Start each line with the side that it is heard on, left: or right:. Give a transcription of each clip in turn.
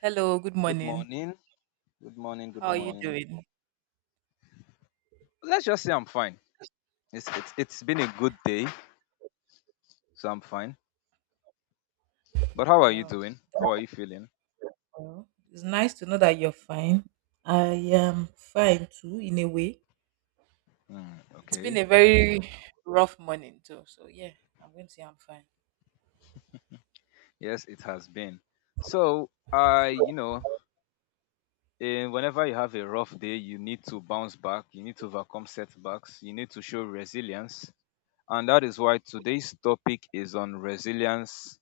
right: Hello, good
left: Good
right: morning.
left: morning. Good morning.
right: How
left: Good
right: are you
left: morning.
right: doing?
left: Let's just say I'm fine. It's been a good day, so I'm fine. But how are you
right: Well,
left: doing? How are you feeling?
right: well, it's nice to know that you're fine. I am fine too, in a way.
left: Hmm,
right: It's been
left: okay.
right: a very rough morning too. So yeah, I'm going to say I'm fine.
left: Yes, it has been. So I, whenever you have a rough day, you need to bounce back. You need to overcome setbacks. You need to show resilience, and that is why today's topic is on resilience,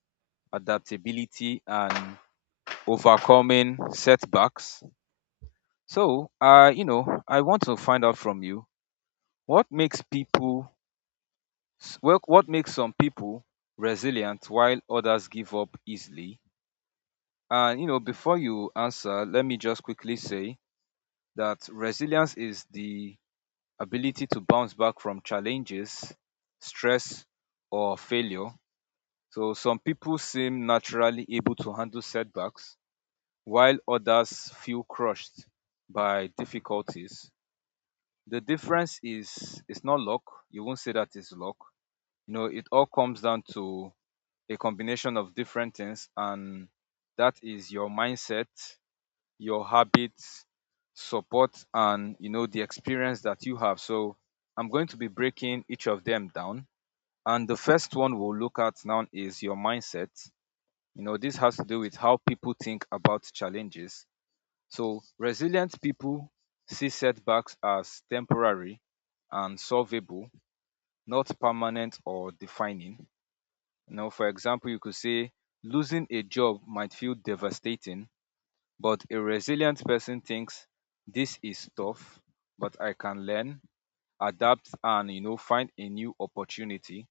left: adaptability, and overcoming setbacks. So, I want to find out from you. What makes some people resilient while others give up easily? And you know, before you answer, let me just quickly say that resilience is the ability to bounce back from challenges, stress, or failure. So some people seem naturally able to handle setbacks, while others feel crushed by difficulties. The difference is it's not luck. You won't say that it's luck, you know, it all comes down to a combination of different things, and that is your mindset, your habits, support, and, you know, the experience that you have. So I'm going to be breaking each of them down, and the first one we'll look at now is your mindset. You know, this has to do with how people think about challenges. So resilient people see setbacks as temporary and solvable, not permanent or defining. Now, for example, you could say losing a job might feel devastating, but a resilient person thinks this is tough, but I can learn, adapt, and, you know, find a new opportunity.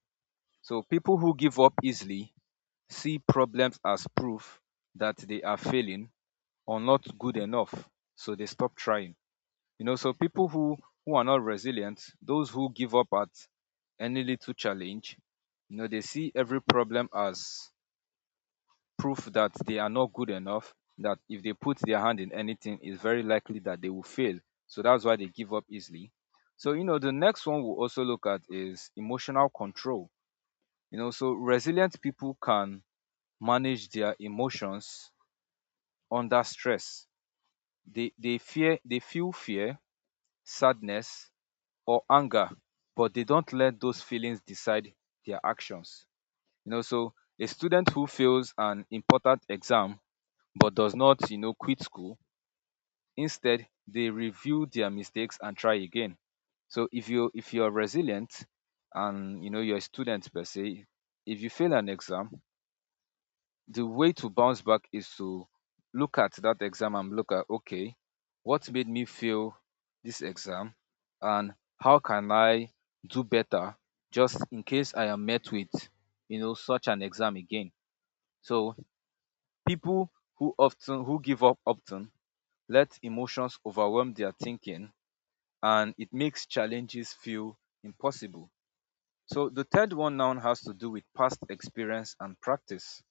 left: So people who give up easily see problems as proof that they are failing or not good enough. So they stop trying. You know, so people who are not resilient, those who give up at any little challenge, you know, they see every problem as proof that they are not good enough, that if they put their hand in anything, it's very likely that they will fail. So that's why they give up easily. So, you know, the next one we'll also look at is emotional control. You know, so resilient people can manage their emotions under stress. They feel fear, sadness, or anger, but they don't let those feelings decide their actions. You know, so a student who fails an important exam but does not, you know, quit school, instead they review their mistakes and try again. So if you if you're resilient and you know you're a student per se, if you fail an exam, the way to bounce back is to look at that exam and look at, okay, what made me fail this exam and how can I do better just in case I am met with, you know, such an exam again. So people who give up often let emotions overwhelm their thinking, and it makes challenges feel impossible. So the third one now has to do with past experience and practice.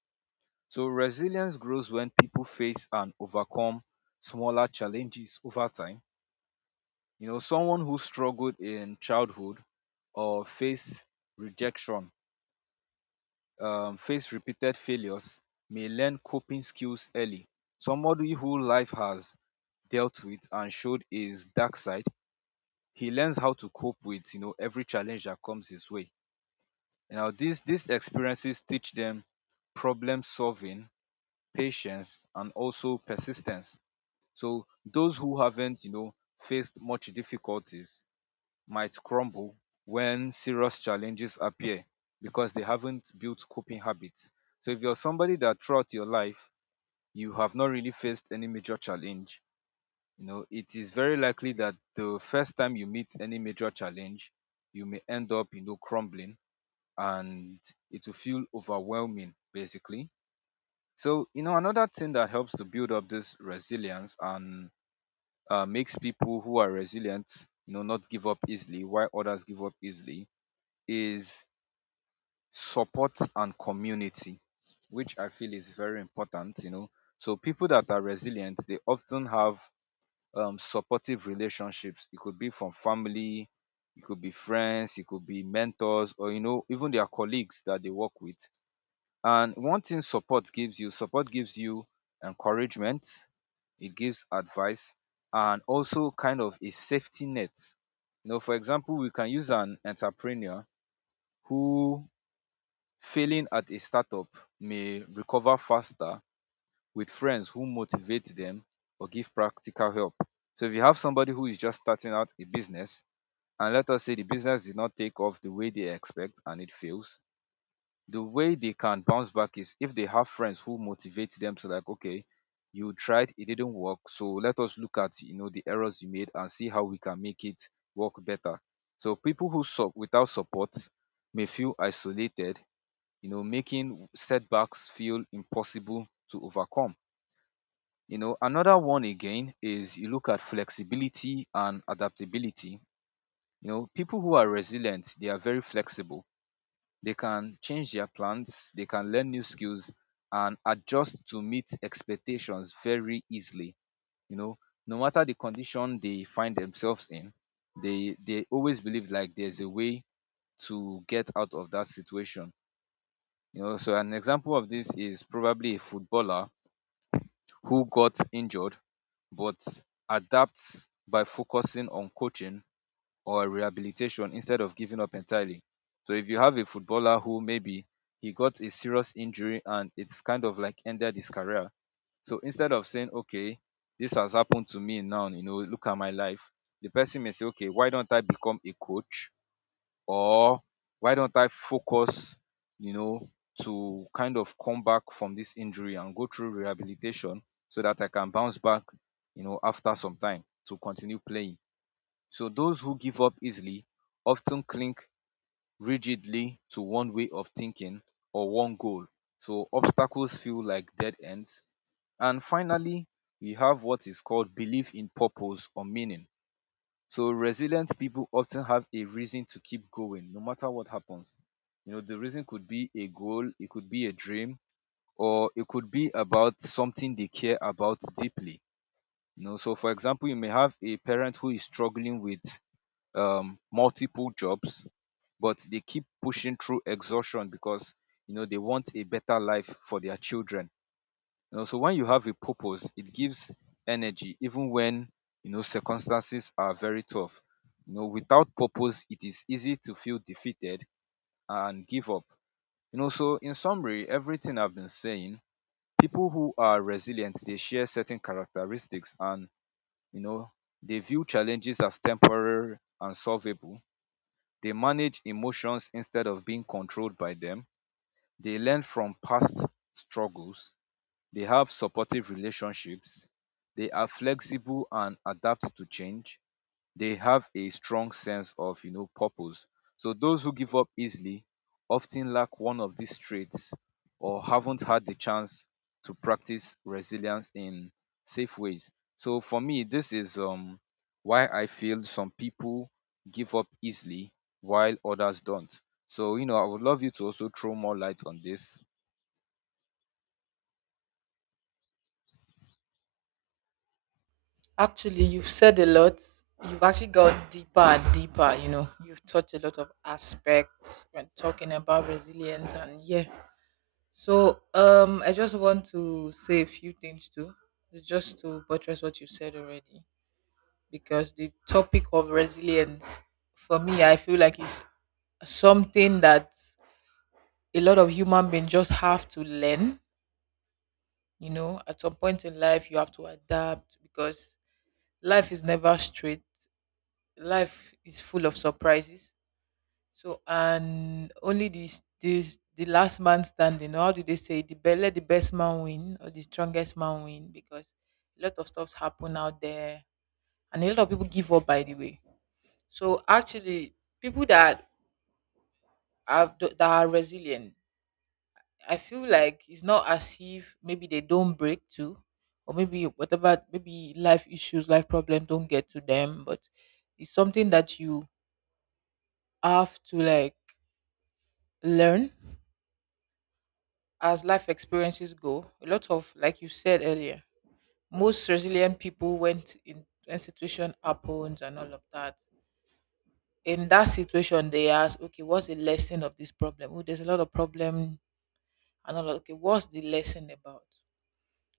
left: So resilience grows when people face and overcome smaller challenges over time. You know, someone who struggled in childhood or faced rejection, faced repeated failures, may learn coping skills early. Somebody who life has dealt with and showed his dark side, he learns how to cope with, you know, every challenge that comes his way. Now these experiences teach them problem solving, patience, and also persistence. So those who haven't, you know, faced much difficulties might crumble when serious challenges appear because they haven't built coping habits. So if you're somebody that throughout your life you have not really faced any major challenge, you know, it is very likely that the first time you meet any major challenge, you may end up, you know, crumbling, and it will feel overwhelming, basically. So, you know, another thing that helps to build up this resilience and makes people who are resilient, you know, not give up easily, while others give up easily, is support and community, which I feel is very important, you know. So people that are resilient, they often have supportive relationships. It could be from family, it could be friends, it could be mentors, or, you know, even their colleagues that they work with. And one thing support gives you encouragement, it gives advice, and also kind of a safety net. You know, for example, we can use an entrepreneur who, failing at a startup, may recover faster with friends who motivate them or give practical help. So if you have somebody who is just starting out a business, and let us say the business did not take off the way they expect and it fails, the way they can bounce back is if they have friends who motivate them to like, okay, you tried, it didn't work. So let us look at, you know, the errors you made and see how we can make it work better. So people who sup without support may feel isolated, you know, making setbacks feel impossible to overcome. You know, another one again is you look at flexibility and adaptability. You know, people who are resilient, they are very flexible. They can change their plans, they can learn new skills and adjust to meet expectations very easily. You know, no matter the condition they find themselves in, they always believe like there's a way to get out of that situation. You know, so an example of this is probably a footballer who got injured but adapts by focusing on coaching or rehabilitation instead of giving up entirely. So if you have a footballer who maybe he got a serious injury and it's kind of like ended his career. So instead of saying, okay, this has happened to me now, you know, look at my life, the person may say, okay, why don't I become a coach, or why don't I focus, you know, to kind of come back from this injury and go through rehabilitation so that I can bounce back, you know, after some time to continue playing. So those who give up easily often cling rigidly to one way of thinking or one goal. So obstacles feel like dead ends. And finally, we have what is called belief in purpose or meaning. So resilient people often have a reason to keep going no matter what happens. You know, the reason could be a goal, it could be a dream, or it could be about something they care about deeply. You know, so for example, you may have a parent who is struggling with multiple jobs, but they keep pushing through exhaustion because, you know, they want a better life for their children. You know, so when you have a purpose, it gives energy even when, you know, circumstances are very tough. You know, without purpose, it is easy to feel defeated and give up. You know, so in summary, everything I've been saying, people who are resilient, they share certain characteristics, and, you know, they view challenges as temporary and solvable. They manage emotions instead of being controlled by them. They learn from past struggles, they have supportive relationships. They are flexible and adapt to change. They have a strong sense of, you know, purpose. So those who give up easily often lack one of these traits or haven't had the chance to practice resilience in safe ways. So for me, this is why I feel some people give up easily while others don't. So, you know, I would love you to also throw more light on this.
right: Actually, you've said a lot. You've actually gone deeper and deeper, you know. You've touched a lot of aspects when talking about resilience and yeah. So I just want to say a few things too, just to buttress what you said already. Because the topic of resilience, for me, I feel like it's something that a lot of human beings just have to learn. You know, at some point in life, you have to adapt because life is never straight. Life is full of surprises. So, and only this, the last man standing. Or how do they say? The let the best man win or the strongest man win, because a lot of stuffs happen out there, and a lot of people give up, by the way. So actually, people that have that are resilient, I feel like it's not as if maybe they don't break too, or maybe whatever, maybe life issues, life problem don't get to them. But it's something that you have to like learn as life experiences go. A lot of, like you said earlier, most resilient people went in when situation happens and all of that. In that situation, they ask, okay, what's the lesson of this problem? Oh, there's a lot of problem and all of okay, what's the lesson about?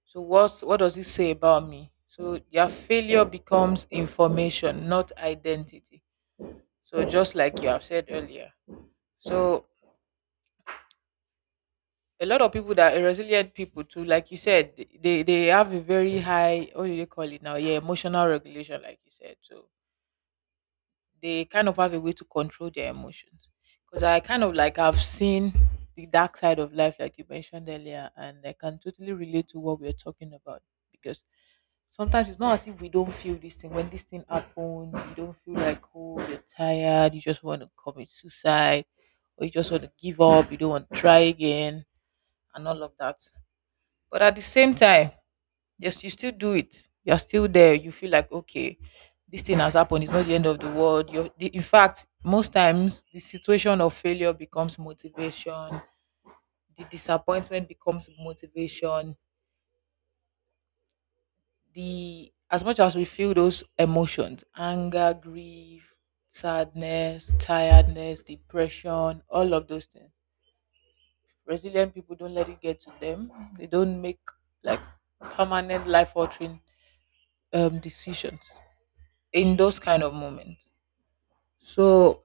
right: So what's, what does it say about me? So their failure becomes information, not identity. So just like you have said earlier. So a lot of people that are resilient people too, like you said, they have a very high, what do they call it now? Yeah, emotional regulation, like you said. So they kind of have a way to control their emotions. Because I kind of, like, I've seen the dark side of life, like you mentioned earlier, and I can totally relate to what we're talking about. Because sometimes it's not as if we don't feel this thing. When this thing happens, you don't feel like, oh, you're tired, you just want to commit suicide, or you just want to give up, you don't want to try again, and all of that. But at the same time, yes, you still do it. You're still there. You feel like, okay, this thing has happened. It's not the end of the world. In fact, most times the situation of failure becomes motivation. The disappointment becomes motivation. The As much as we feel those emotions, anger, grief, sadness, tiredness, depression, all of those things, resilient people don't let it get to them. They don't make, like, permanent life altering, decisions in those kind of moments. So,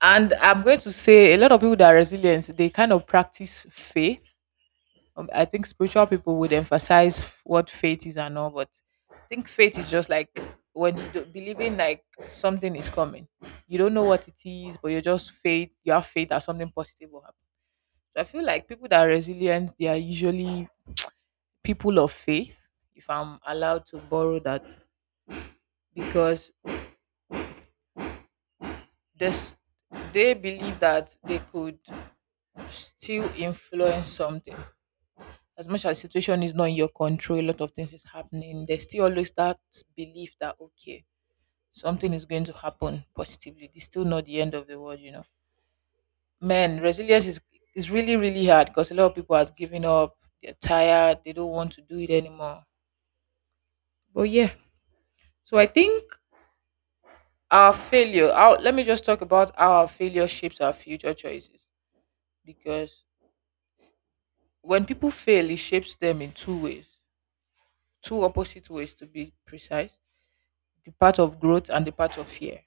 right: and I'm going to say a lot of people that are resilient, they kind of practice faith. I think spiritual people would emphasize what faith is and all, but I think faith is just like when you do, believing like something is coming. You don't know what it is, but you're just faith. You have faith that something positive will happen. So I feel like people that are resilient, they are usually people of faith, if I'm allowed to borrow that, because this they believe that they could still influence something. As much as the situation is not in your control, a lot of things is happening, there's still always that belief that, okay, something is going to happen positively. It's still not the end of the world, you know. Man, resilience is really really hard because a lot of people has given up. They're tired. They don't want to do it anymore. But yeah, so I think let me just talk about how our failure shapes our future choices. Because when people fail, it shapes them in two ways, two opposite ways to be precise: the path of growth and the path of fear.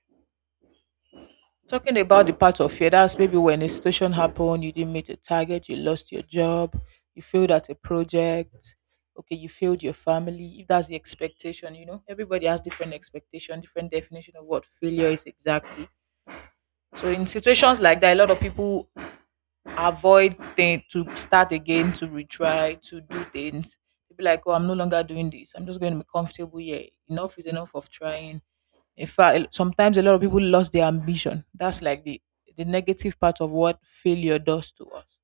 right: Talking about the path of fear, that's maybe when a situation happened, you didn't meet a target, you lost your job, you failed at a project, okay, you failed your family. If that's the expectation, you know, everybody has different expectation, different definition of what failure is exactly. So in situations like that, a lot of people avoid thing to start again, to retry, to do things. You'll be like, oh, I'm no longer doing this. I'm just going to be comfortable here. Enough is enough of trying. In fact, sometimes a lot of people lost their ambition. That's like the negative part of what failure does to us.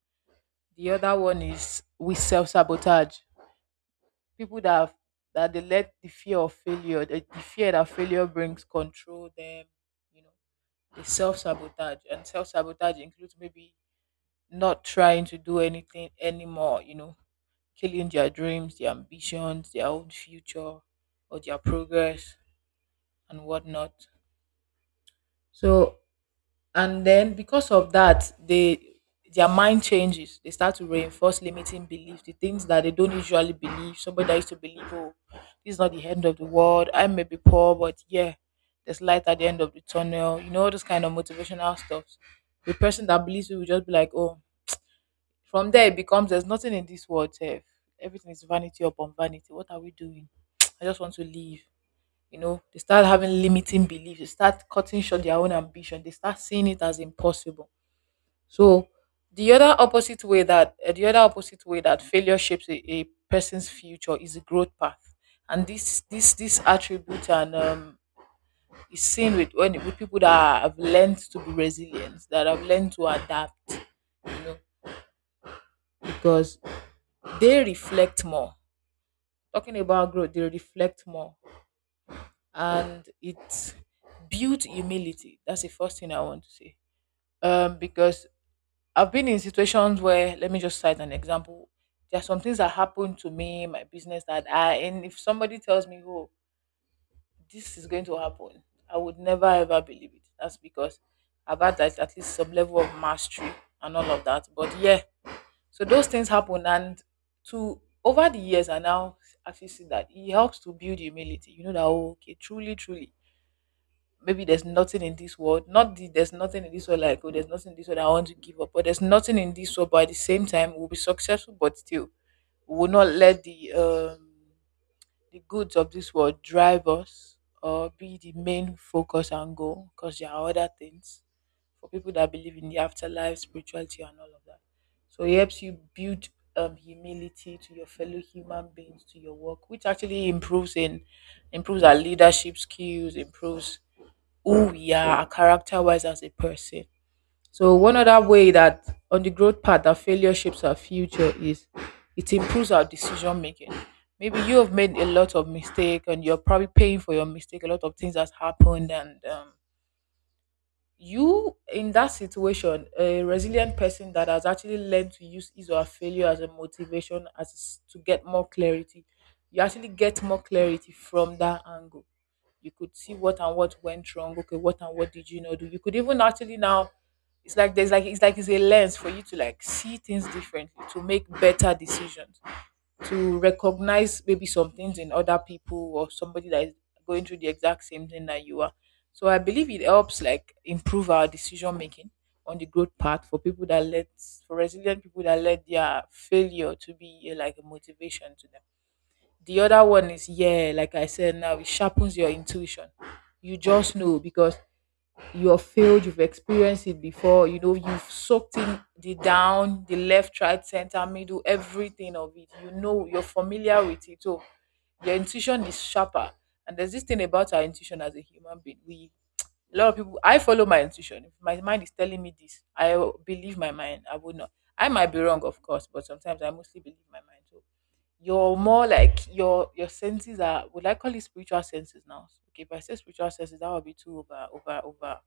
right: The other one is we self sabotage. People that that they let the fear of failure, the fear that failure brings, control them. You know, they self sabotage, and self sabotage includes, maybe, not trying to do anything anymore, you know, killing their dreams, their ambitions, their own future or their progress and whatnot. So, and then because of that, they their mind changes. They start to reinforce limiting beliefs, the things that they don't usually believe. Somebody that used to believe, oh, this is not the end of the world. I may be poor, but yeah, there's light at the end of the tunnel. You know, all this kind of motivational stuff. The person that believes it will just be like, oh, from there, it becomes, there's nothing in this world. Sef. Everything is vanity upon vanity. What are we doing? I just want to leave. You know, they start having limiting beliefs. They start cutting short their own ambition. They start seeing it as impossible. So, the other opposite way that the other opposite way that failure shapes a person's future is the growth path. And this attribute and is seen with when with people that have learned to be resilient, that have learned to adapt. You know, because they reflect more, talking about growth, they reflect more, and it builds humility. That's the first thing I want to say. Because I've been in situations where, let me just cite an example. There are some things that happened to me, my business, that I, and if somebody tells me, oh, this is going to happen, I would never ever believe it. That's because I've had that, at least some level of mastery and all of that. But yeah, so those things happen, and to over the years, I now actually see that it helps to build humility. You know that, oh, okay, truly, truly, maybe there's nothing in this world. Not the, There's nothing in this world, like, oh, there's nothing in this world, I want to give up, but there's nothing in this world. But at the same time, we'll be successful, but still, we will not let the goods of this world drive us or be the main focus and goal, because there are other things for people that believe in the afterlife, spirituality, and all of that. So it helps you build humility to your fellow human beings, to your work, which actually improves our leadership skills, improves who we are, our character wise as a person. So one other way that on the growth path that failure shapes our future is it improves our decision making. Maybe you have made a lot of mistake and you're probably paying for your mistake. A lot of things has happened, and you in that situation, a resilient person that has actually learned to use his or her failure as a motivation as to get more clarity, you actually get more clarity from that angle. You could see what and what went wrong, okay, what and what did you not do. You could even actually now, it's like it's a lens for you to, like, see things differently, to make better decisions, to recognize maybe some things in other people or somebody that is going through the exact same thing that you are. So I believe it helps, like, improve our decision making on the growth path for people that let, for resilient people that let their failure to be, like, a motivation to them. The other one is, yeah, like I said now, it sharpens your intuition. You just know because you have failed, you've experienced it before, you know, you've soaked in the down, the left, right, center, middle, everything of it. You know, you're familiar with it. So your intuition is sharper. And there's this thing about our intuition as a human being. We A lot of people, I follow my intuition. If my mind is telling me this, I will believe my mind. I would not. I might be wrong, of course, but sometimes I mostly believe my mind. So you're more like your senses are, would I call it spiritual senses now? Okay, if I say spiritual senses, that would be too over over over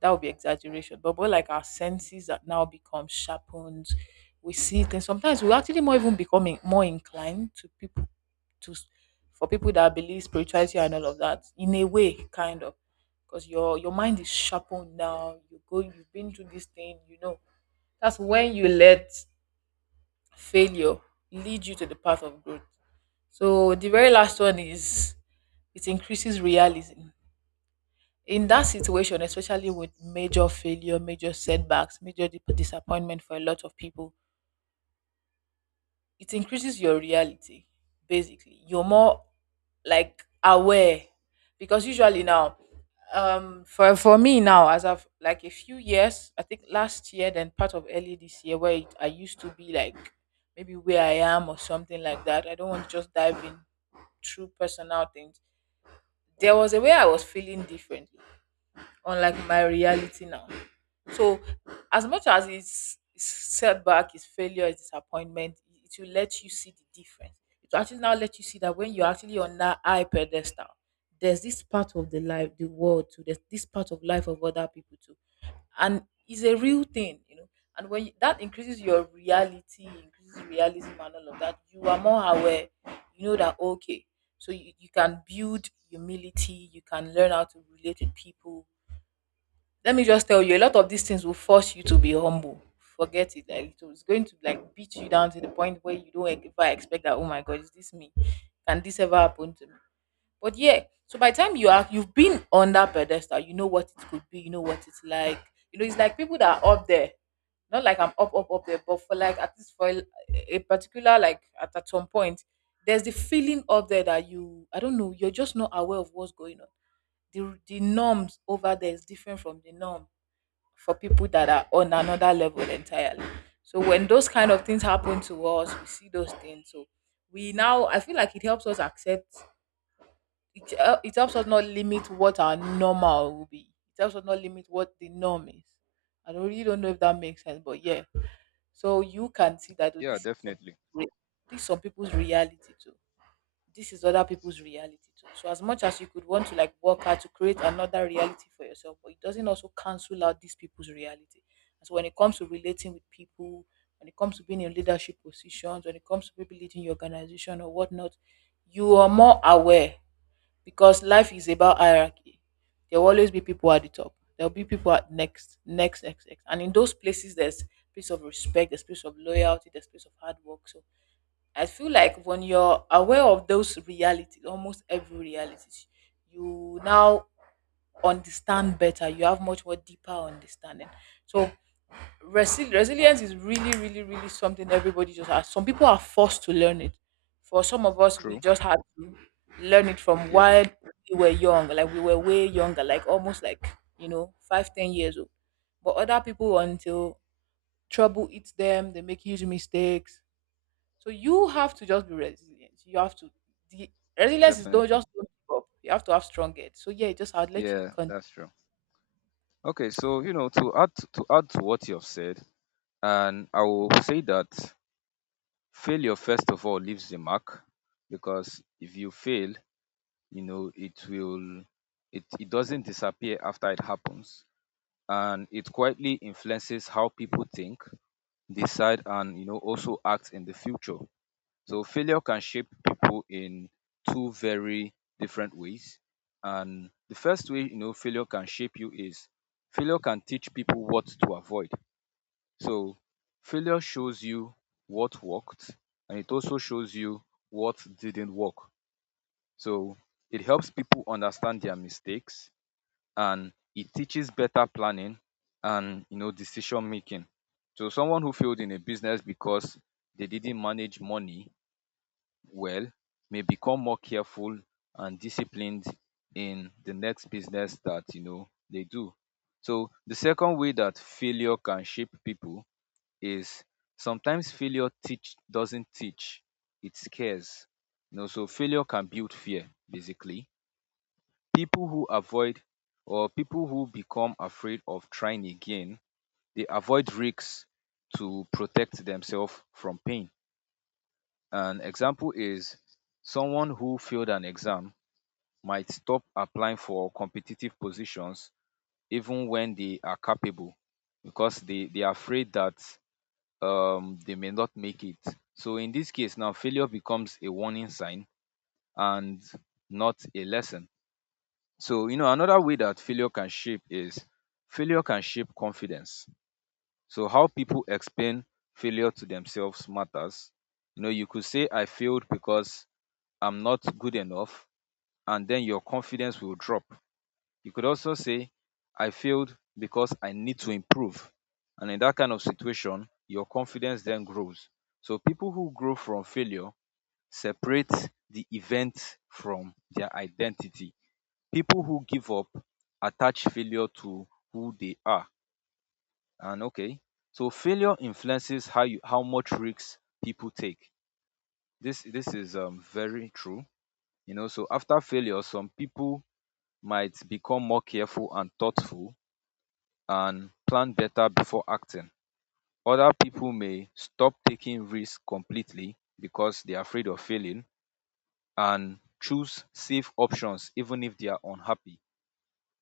right: that would be exaggeration. But more like our senses that now become sharpened. We see things. Sometimes we actually more even becoming more inclined to people to s- for people that believe spirituality and all of that, in a way, kind of, because your mind is sharpened now. You go, you've been through this thing, you know, that's when you let failure lead you to the path of growth. So the very last one is it increases realism. In that situation, especially with major failure, major setbacks, disappointment for a lot of people, it increases your reality. Basically, you're more like aware, because usually now, for me now, as I've like a few years, I think last year, then part of early this year, where it, I used to be like maybe where I am or something like that. I don't want to just dive in through personal things. There was a way I was feeling differently, unlike my reality now. So, as much as it's setback, it's failure, it's disappointment, it will let you see the difference. It will actually now let you see that when you're actually on that high pedestal, there's this part of the life, the world too. There's this part of life of other people too, and it's a real thing, you know. And when you, that increases your reality, increases realism and all of that, you are more aware. You know that, okay, so you can build humility. You can learn how to relate with people. Let me just tell you, a lot of these things will force you to be humble. Forget it. Like it was going to like beat you down to the point where you don't e- ever expect that, oh my god, is this me? Can this ever happen to me? But yeah, so by the time you are, you've been on that pedestal, you know what it could be, you know what it's like. You know, it's like people that are up there. Not like I'm up, up, up there, but for like at least for a particular, like, at some point, there's the feeling up there that you, I don't know, you're just not aware of what's going on. The norms over there is different from the norm for people that are on another level entirely. So when those kind of things happen to us, we see those things. So we now, I feel like it helps us accept. It helps us not limit what our normal will be. It helps us not limit what the norm is. I don't really don't know if that makes sense, but yeah. So you can see that, oh,
left: Yeah, definitely.
right: re- this is some people's reality too. This is other people's reality too. So as much as you could want to like work hard to create another reality for yourself, but it doesn't also cancel out these people's reality. And so when it comes to relating with people, when it comes to being in leadership positions, when it comes to people leading your organization or whatnot, you are more aware, because life is about hierarchy. There will always be people at the top. There will be people at next, next, next, next. And in those places, there's place of respect, there's place of loyalty, there's place of hard work. So I feel like when you're aware of those realities, almost every reality, you now understand better. You have much more deeper understanding. So resilience is really, really, really something everybody just has. Some people are forced to learn it. For some of us, we
left: True.
right: just had to learn it from
left: Yeah.
right: while we were young. Like we were way younger, like almost like, you know, five, 10 years old. But other people, until trouble eats them, they make huge mistakes, so you have to just be resilient. You have to, the resilience is, don't
left: Definitely.
right: just, don't give up. You have to have strong head. So yeah, just I'd let you
left: Yeah,
right: continue.
left: that's true. Okay, so you know, to add to what you have said, and I will say that failure first of all leaves a mark because if you fail, you know, it doesn't disappear after it happens. And it quietly influences how people think, decide, and, you know, also act in the future. So failure can shape people in two very different ways. And the first way, you know, failure can shape you is failure can teach people what to avoid. So failure shows you what worked, and it also shows you what didn't work. So it helps people understand their mistakes, and it teaches better planning and, you know, decision making. So someone who failed in a business because they didn't manage money well may become more careful and disciplined in the next business that, you know, they do. So the second way that failure can shape people is sometimes failure teach doesn't teach, it scares. You know, so failure can build fear basically. People who avoid, or people who become afraid of trying again, they avoid risks to protect themselves from pain. An example is someone who failed an exam might stop applying for competitive positions even when they are capable because they are afraid that they may not make it. So in this case now, failure becomes a warning sign and not a lesson. Another way that failure can shape is failure can shape confidence. So how people explain failure to themselves matters. You could say I failed because I'm not good enough, and then your confidence will drop. You could also say, I failed because I need to improve. And in that kind of situation, your confidence then grows. So people who grow from failure separate the event from their identity. People who give up attach failure to who they are. And okay, so failure influences how you how much risks people take. This is very true. So after failure, some people might become more careful and thoughtful and plan better before acting. Other people may stop taking risks completely because they are afraid of failing and choose safe options even if they are unhappy.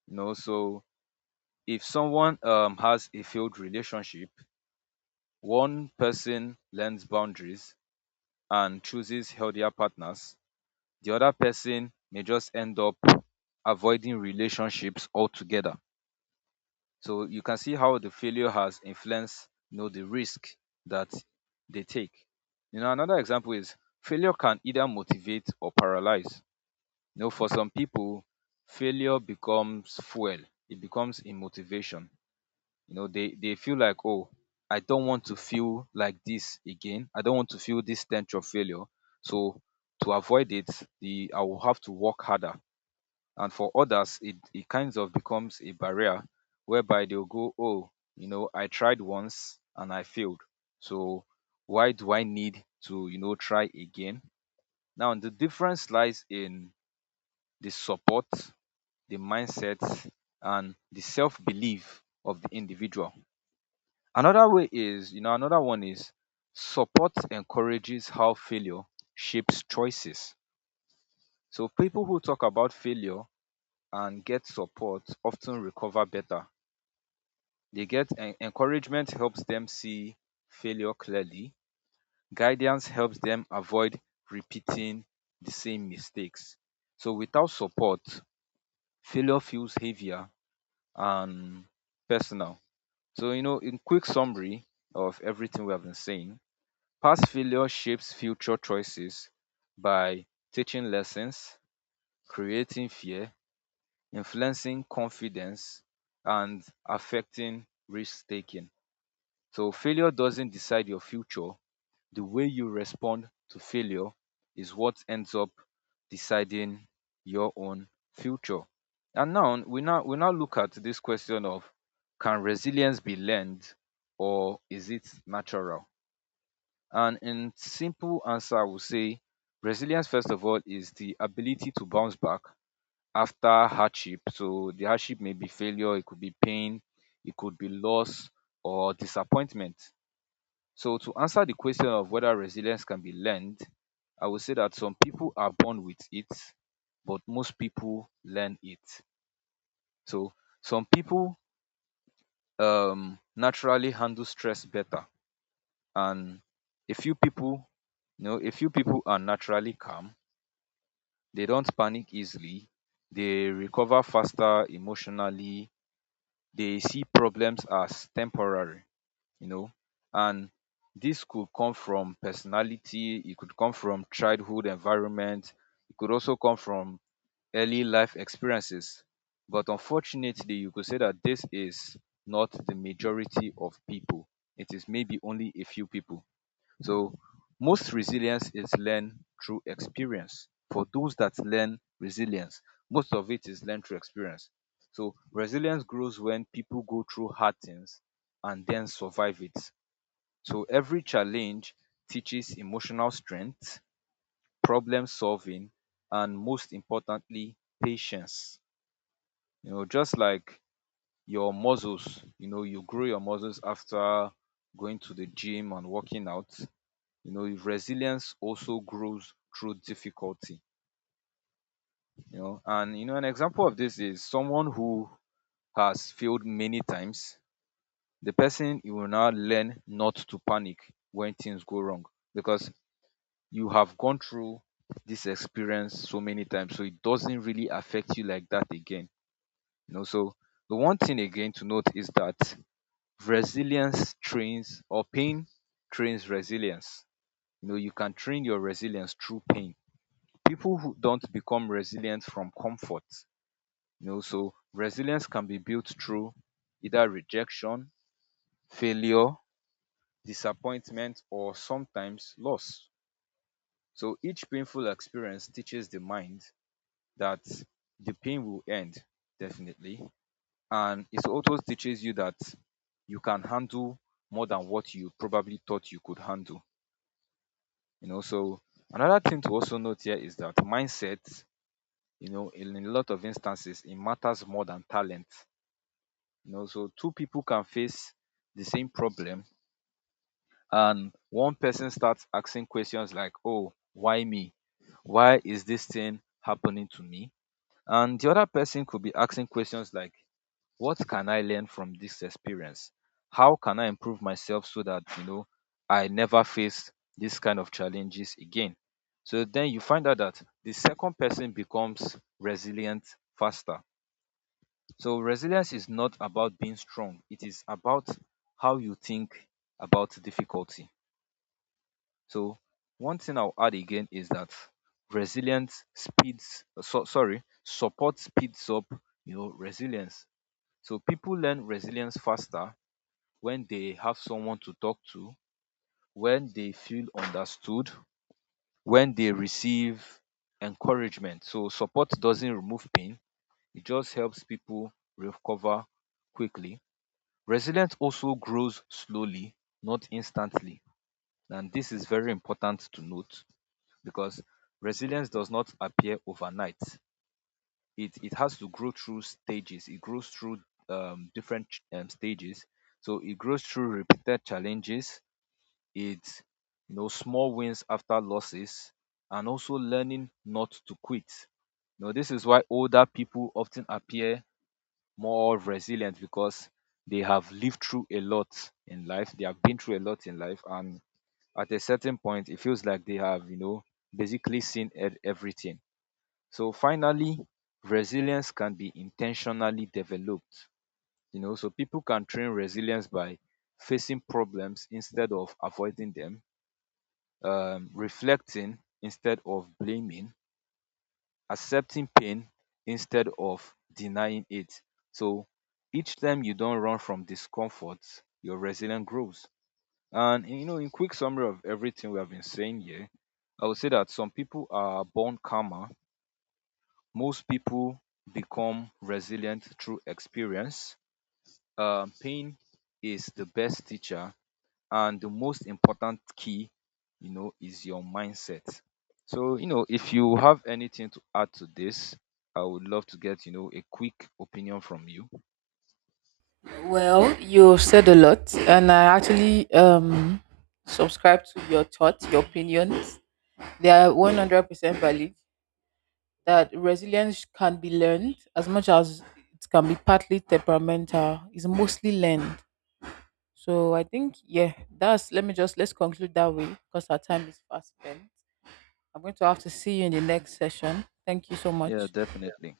left: So if someone has a failed relationship, one person learns boundaries and chooses healthier partners, the other person may just end up avoiding relationships altogether. So you can see how the failure has influenced the risk that they take. Another example is failure can either motivate or paralyze. For some people, failure becomes fuel. It becomes a motivation. They feel like, oh, I don't want to feel like this again. I don't want to feel this stench of failure. So to avoid it, the I will have to work harder, and for others it kinds of becomes a barrier whereby they'll go, oh, I tried once and I failed, so why do I need to try again? Now the difference lies in the support, the mindset, and the self-belief of the individual. Another way is you know another one is support encourages how failure shapes choices. So people who talk about failure and get support often recover better. They get encouragement helps them see failure clearly. Guidance helps them avoid repeating the same mistakes. So without support, failure feels heavier and personal. In quick summary of everything we have been saying, past failure shapes future choices by teaching lessons, creating fear, influencing confidence, and affecting risk taking. So failure doesn't decide your future. The way you respond to failure is what ends up deciding your own future. And now we now we now look at this question of can resilience be learned or is it natural? And in simple answer, I would say resilience first of all is the ability to bounce back after hardship. So the hardship may be failure, it could be pain, it could be loss or disappointment. So to answer the question of whether resilience can be learned, I would say that some people are born with it, but most people learn it. So some people naturally handle stress better, and a few people a few people are naturally calm. They don't panic easily. They recover faster emotionally. They see problems as temporary, you know and this could come from personality, it could come from childhood environment, it could also come from early life experiences. But unfortunately you could say that this is not the majority of people, it is maybe only a few people. So most resilience is learned through experience. For those that learn resilience, most of it is learned through experience. So resilience grows when people go through hard things and then survive it. So every challenge teaches emotional strength, problem solving, and most importantly, patience. Just like your muscles, you grow your muscles after going to the gym and working out. Resilience also grows through difficulty. An example of this is someone who has failed many times. The person you will now learn not to panic when things go wrong, because you have gone through this experience so many times so it doesn't really affect you like that again. So the one thing again to note is that resilience trains or pain trains resilience. You can train your resilience through pain. People who don't become resilient from comfort. So resilience can be built through either rejection, failure, disappointment, or sometimes loss. So each painful experience teaches the mind that the pain will end, definitely, and it also teaches you that you can handle more than what you probably thought you could handle. So another thing to also note here is that mindset, in a lot of instances it matters more than talent. So two people can face the same problem, and one person starts asking questions like, oh, why me? Why is this thing happening to me? And the other person could be asking questions like, what can I learn from this experience? How can I improve myself so that I never face this kind of challenges again? So then you find out that the second person becomes resilient faster. So resilience is not about being strong, it is about how you think about difficulty. So one thing I'll add again is that resilience speeds so, sorry, support speeds up, resilience. So people learn resilience faster when they have someone to talk to, when they feel understood, when they receive encouragement. So support doesn't remove pain, it just helps people recover quickly. Resilience also grows slowly, not instantly. And this is very important to note because resilience does not appear overnight. It has to grow through stages, it grows through different stages. So it grows through repeated challenges, It's you know small wins after losses, and also learning not to quit. This is why older people often appear more resilient because they have lived through a lot in life. They have been through a lot in life, and at a certain point, it feels like they have, basically seen everything. So finally, resilience can be intentionally developed. So people can train resilience by facing problems instead of avoiding them, reflecting instead of blaming, accepting pain instead of denying it. So each time you don't run from discomfort, your resilience grows. And in quick summary of everything we have been saying here, I would say that some people are born calmer. Most people become resilient through experience. Pain is the best teacher, and the most important key, is your mindset. So if you have anything to add to this, I would love to get, a quick opinion from you.
right: Well, you've said a lot, and I actually subscribe to your thoughts, your opinions. They are 100% valid. That resilience can be learned, as much as it can be partly temperamental, it's mostly learned. So I think yeah, that's. Let me just, let's conclude that way because our time is fast spent. I'm going to have to see you in the next session. Thank you so
left: Yeah,
right: much.
left: definitely.